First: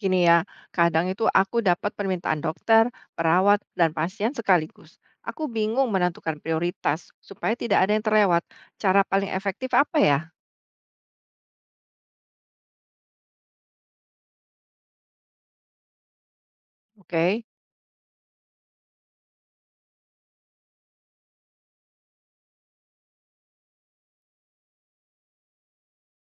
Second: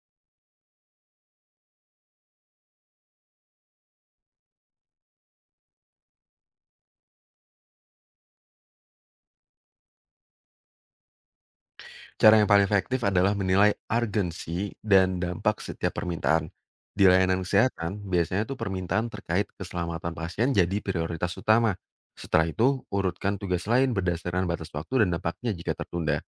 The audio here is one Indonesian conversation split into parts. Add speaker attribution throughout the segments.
Speaker 1: Gini ya, kadang itu aku dapat permintaan dokter, perawat, dan pasien sekaligus. Aku bingung menentukan prioritas supaya tidak ada yang terlewat. Cara paling efektif apa ya?
Speaker 2: Cara yang paling efektif adalah menilai urgensi dan dampak setiap permintaan. Di layanan
Speaker 1: Oke,
Speaker 2: kesehatan, biasanya tuh permintaan terkait keselamatan pasien jadi prioritas utama. Setelah itu, urutkan tugas lain berdasarkan batas waktu dan dampaknya jika tertunda.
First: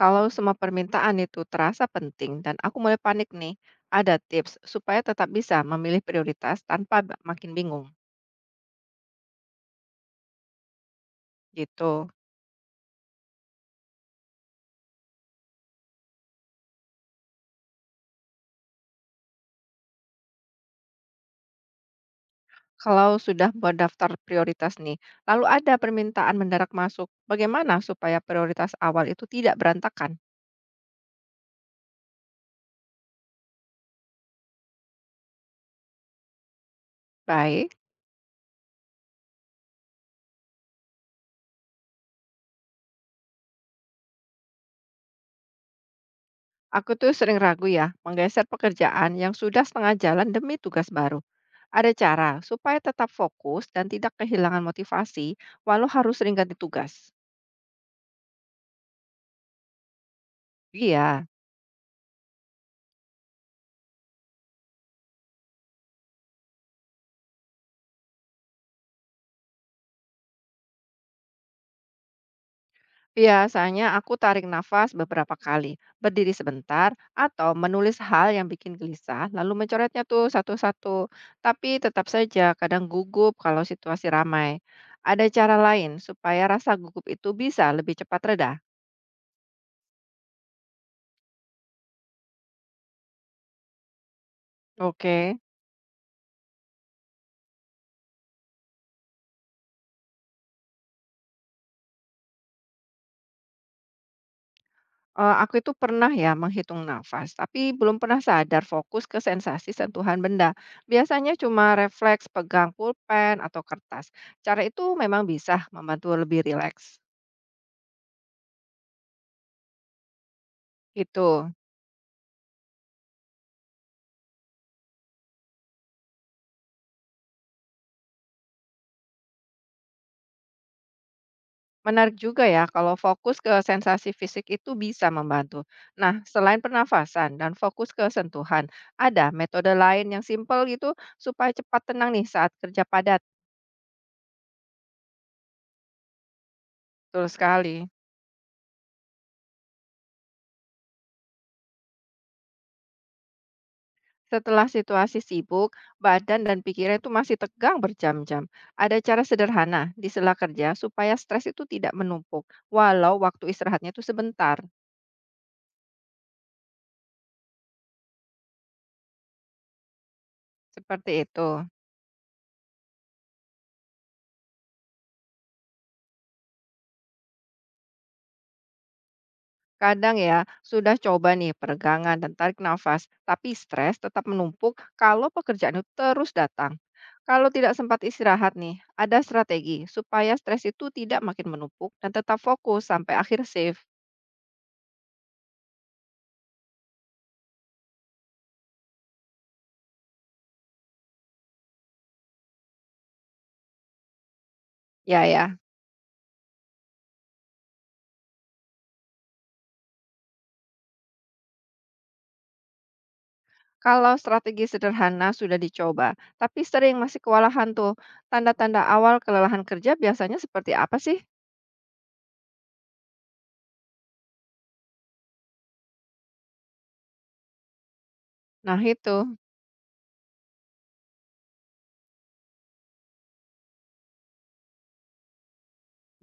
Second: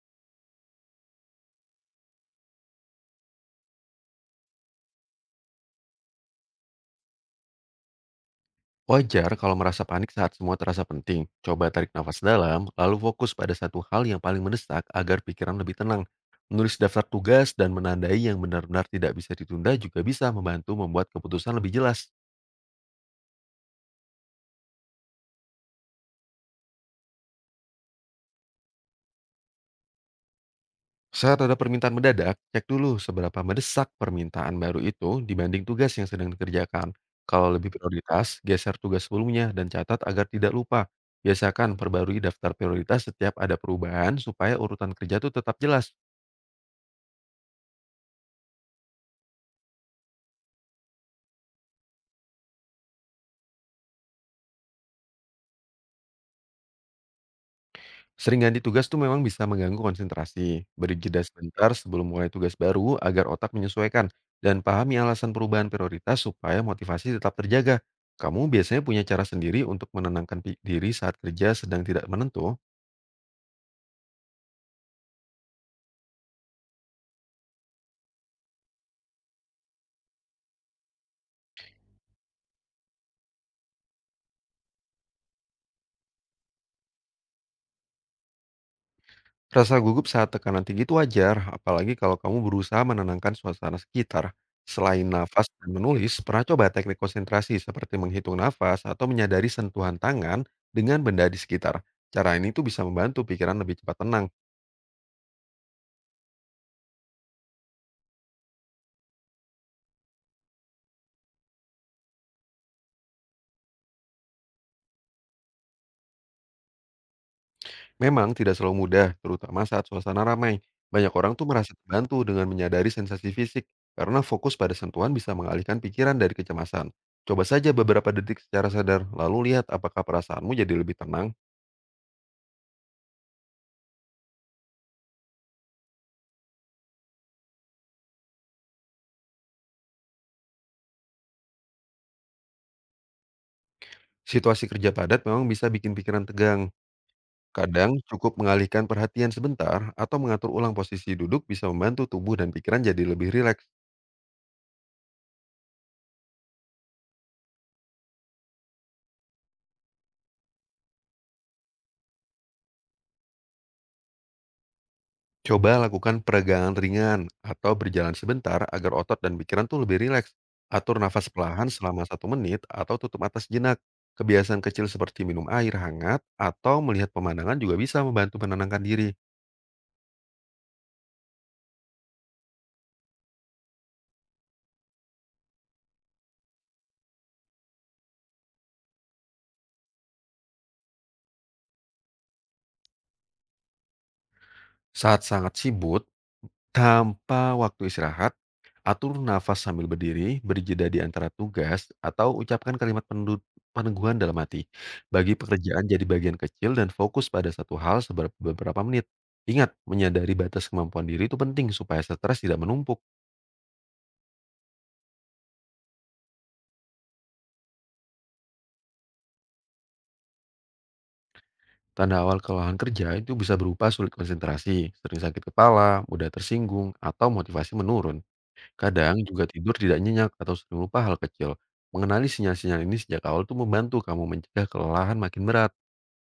Speaker 1: kalau semua permintaan itu terasa penting dan aku mulai panik nih, ada tips supaya tetap bisa memilih prioritas tanpa makin bingung
Speaker 2: Wajar kalau merasa panik saat semua terasa penting. Coba tarik
Speaker 1: gitu.
Speaker 2: nafas dalam, lalu fokus pada satu hal yang paling mendesak agar pikiran lebih tenang. Menulis daftar tugas dan menandai yang benar-benar tidak bisa ditunda juga bisa membantu membuat keputusan lebih jelas.
Speaker 1: Kalau sudah buat daftar prioritas nih, lalu ada permintaan mendadak masuk, bagaimana supaya prioritas awal itu tidak berantakan?
Speaker 2: Saat ada permintaan mendadak, cek dulu seberapa mendesak permintaan baru itu dibanding tugas yang sedang dikerjakan. Kalau lebih
Speaker 1: Baik.
Speaker 2: prioritas, geser tugas sebelumnya dan catat agar tidak lupa. Biasakan perbarui daftar prioritas setiap ada perubahan supaya urutan kerja tuh tetap jelas.
Speaker 1: Aku tuh sering ragu ya, menggeser pekerjaan yang sudah setengah jalan demi tugas baru. Ada cara supaya tetap fokus dan tidak kehilangan motivasi walau harus sering ganti tugas.
Speaker 2: Sering ganti tugas tuh memang bisa mengganggu konsentrasi. Beri
Speaker 1: Iya,
Speaker 2: jeda sebentar sebelum mulai tugas baru agar otak menyesuaikan dan pahami alasan perubahan prioritas supaya motivasi tetap terjaga. Kamu biasanya punya cara sendiri untuk menenangkan diri saat kerja sedang tidak menentu?
Speaker 1: biasanya aku tarik nafas beberapa kali, berdiri sebentar, atau menulis hal yang bikin gelisah, lalu mencoretnya tuh satu-satu. Tapi tetap saja kadang gugup kalau situasi ramai. Ada cara lain supaya rasa gugup itu bisa lebih cepat reda.
Speaker 2: Rasa gugup saat tekanan tinggi itu wajar, apalagi kalau kamu berusaha menenangkan suasana sekitar. Selain
Speaker 1: Oke.
Speaker 2: nafas dan menulis, pernah coba teknik konsentrasi seperti menghitung nafas atau menyadari sentuhan tangan dengan benda di sekitar. Cara ini tuh bisa membantu pikiran lebih cepat tenang.
Speaker 1: Aku itu pernah ya menghitung nafas, tapi belum pernah sadar fokus ke sensasi sentuhan benda. Biasanya cuma refleks pegang pulpen atau kertas. Cara itu memang bisa membantu lebih rileks,
Speaker 2: Memang tidak selalu mudah, terutama saat suasana ramai. Banyak orang tuh
Speaker 1: gitu.
Speaker 2: merasa terbantu dengan menyadari sensasi fisik, karena fokus pada sentuhan bisa mengalihkan pikiran dari kecemasan. Coba saja beberapa detik secara sadar, lalu lihat apakah perasaanmu jadi lebih tenang.
Speaker 1: Menarik juga ya kalau fokus ke sensasi fisik itu bisa membantu. Nah, selain pernafasan dan fokus ke sentuhan, ada metode lain yang simpel gitu supaya cepat tenang nih saat kerja padat?
Speaker 2: Situasi kerja padat memang bisa bikin pikiran tegang.
Speaker 1: Betul sekali.
Speaker 2: Kadang cukup mengalihkan perhatian sebentar atau mengatur ulang posisi duduk bisa membantu tubuh dan pikiran jadi lebih rileks.
Speaker 1: Setelah situasi sibuk, badan dan pikiran itu masih tegang berjam-jam. Ada cara sederhana di sela kerja supaya stres itu tidak menumpuk, walau waktu istirahatnya itu sebentar.
Speaker 2: Coba lakukan peregangan ringan atau berjalan sebentar agar otot dan pikiran tuh lebih rileks. Atur
Speaker 1: Seperti
Speaker 2: nafas
Speaker 1: itu.
Speaker 2: perlahan selama 1 menit atau tutup atas jenak. Kebiasaan kecil seperti minum air hangat atau melihat pemandangan juga bisa membantu menenangkan diri.
Speaker 1: Kadang ya, sudah coba nih peregangan dan tarik nafas, tapi stres tetap menumpuk kalau pekerjaan itu terus datang. Kalau tidak sempat istirahat nih, ada strategi supaya stres itu tidak makin menumpuk dan tetap fokus sampai akhir shift.
Speaker 2: Saat sangat sibuk, tanpa waktu istirahat, atur nafas sambil berdiri, beri jeda di antara tugas, atau ucapkan kalimat peneguhan dalam hati.
Speaker 1: Ya
Speaker 2: Bagi
Speaker 1: ya,
Speaker 2: pekerjaan jadi bagian kecil dan fokus pada satu hal beberapa menit. Ingat, menyadari batas kemampuan diri itu penting supaya stres tidak menumpuk.
Speaker 1: kalau strategi sederhana sudah dicoba, tapi sering masih kewalahan tuh. Tanda-tanda awal kelelahan kerja biasanya seperti apa sih?
Speaker 2: Tanda awal kelelahan kerja itu bisa berupa sulit konsentrasi, sering sakit kepala, mudah tersinggung, atau motivasi menurun.
Speaker 1: Nah,
Speaker 2: Kadang
Speaker 1: itu
Speaker 2: juga tidur tidak nyenyak atau sering lupa hal kecil. Mengenali sinyal-sinyal ini sejak awal tuh membantu kamu mencegah kelelahan makin berat.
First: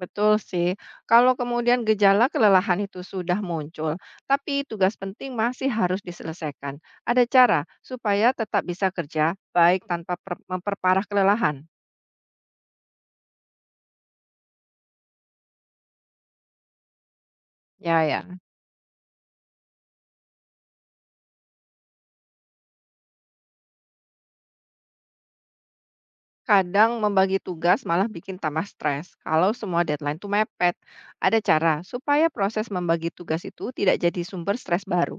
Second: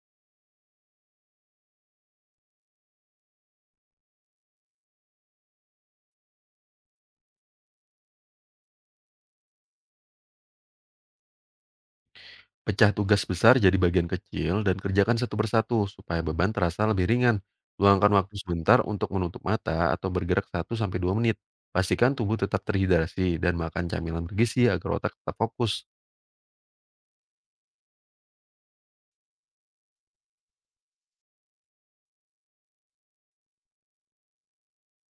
Speaker 1: betul sih. Kalau kemudian gejala kelelahan itu sudah muncul, tapi tugas penting masih harus diselesaikan. Ada cara supaya tetap bisa kerja baik tanpa memperparah kelelahan.
Speaker 2: Pecah tugas besar jadi bagian kecil dan kerjakan satu persatu supaya beban terasa lebih ringan.
Speaker 1: Ya,
Speaker 2: Luangkan waktu
Speaker 1: ya.
Speaker 2: sebentar untuk menutup mata atau bergerak 1 sampai 2 menit. Pastikan tubuh tetap terhidrasi dan makan camilan bergizi agar otak tetap fokus.
Speaker 1: Kadang membagi tugas malah bikin tambah stres kalau semua deadline tuh mepet. Ada cara supaya proses membagi tugas itu tidak jadi sumber stres baru.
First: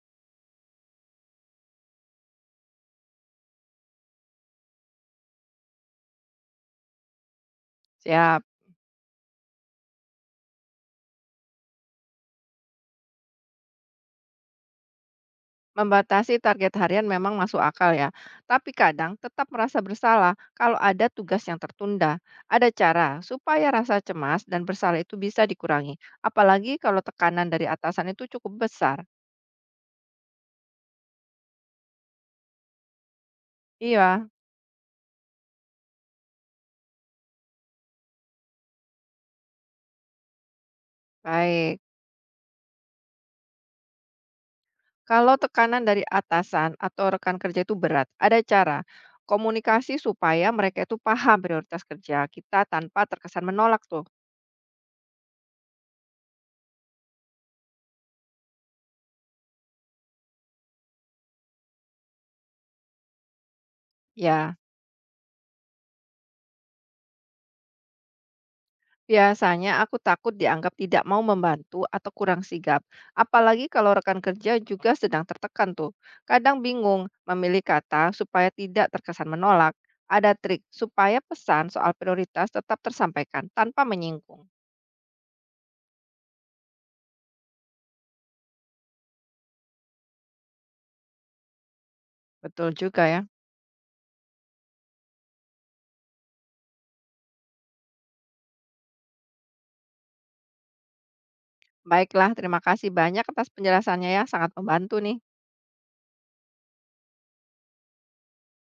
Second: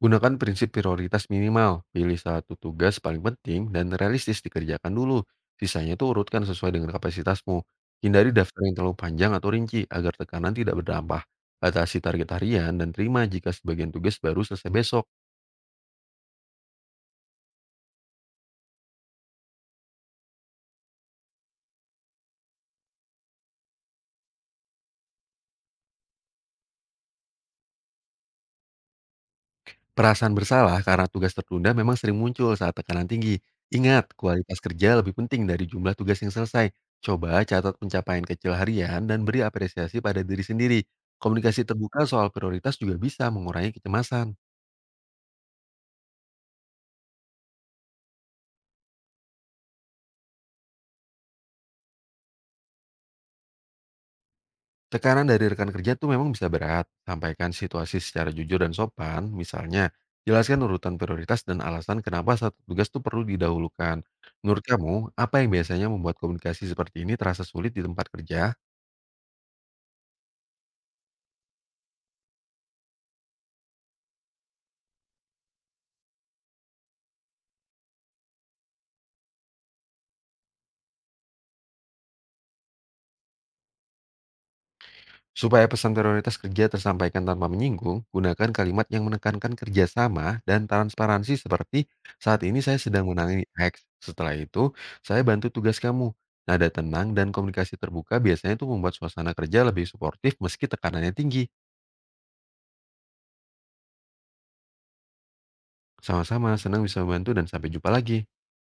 Speaker 2: Gunakan prinsip prioritas minimal, pilih satu tugas paling penting dan realistis dikerjakan dulu. Sisanya itu urutkan sesuai dengan kapasitasmu. Hindari
Speaker 1: Siap.
Speaker 2: daftar yang terlalu panjang atau rinci agar tekanan tidak berdampak. Batasi target harian dan terima jika sebagian tugas baru selesai besok.
Speaker 1: Membatasi target harian memang masuk akal ya, tapi kadang tetap merasa bersalah kalau ada tugas yang tertunda. Ada cara supaya rasa cemas dan bersalah itu bisa dikurangi, apalagi kalau tekanan dari atasan itu cukup besar.
Speaker 2: Perasaan bersalah karena tugas tertunda memang sering muncul saat tekanan tinggi. Ingat,
Speaker 1: Iya,
Speaker 2: kualitas kerja lebih penting dari jumlah tugas yang selesai. Coba catat pencapaian kecil harian dan beri apresiasi pada diri sendiri. Komunikasi
Speaker 1: baik.
Speaker 2: terbuka soal prioritas juga bisa mengurangi kecemasan.
Speaker 1: Kalau tekanan dari atasan atau rekan kerja itu berat, ada cara komunikasi supaya mereka itu paham prioritas kerja kita tanpa terkesan menolak tuh.
Speaker 2: Tekanan dari rekan kerja tuh memang bisa berat. Sampaikan situasi secara jujur dan sopan, misalnya jelaskan urutan prioritas dan alasan kenapa satu tugas tuh perlu didahulukan.
Speaker 1: Ya,
Speaker 2: Menurut kamu, apa yang biasanya membuat komunikasi seperti ini terasa sulit di tempat kerja?
Speaker 1: biasanya aku takut dianggap tidak mau membantu atau kurang sigap. Apalagi kalau rekan kerja juga sedang tertekan tuh. Kadang bingung memilih kata supaya tidak terkesan menolak. Ada trik supaya pesan soal prioritas tetap tersampaikan tanpa menyinggung.
Speaker 2: Supaya pesan prioritas kerja tersampaikan tanpa menyinggung, gunakan kalimat yang menekankan kerjasama dan transparansi seperti, "Saat ini
Speaker 1: Betul
Speaker 2: saya
Speaker 1: juga
Speaker 2: sedang
Speaker 1: ya.
Speaker 2: menangani X. Setelah itu, saya bantu tugas kamu." Nada tenang dan komunikasi terbuka biasanya itu membuat suasana kerja lebih suportif meski tekanannya tinggi.
Speaker 1: Baiklah, terima kasih banyak atas penjelasannya ya, sangat membantu nih.
Speaker 2: Sama-sama, senang bisa membantu dan sampai jumpa lagi.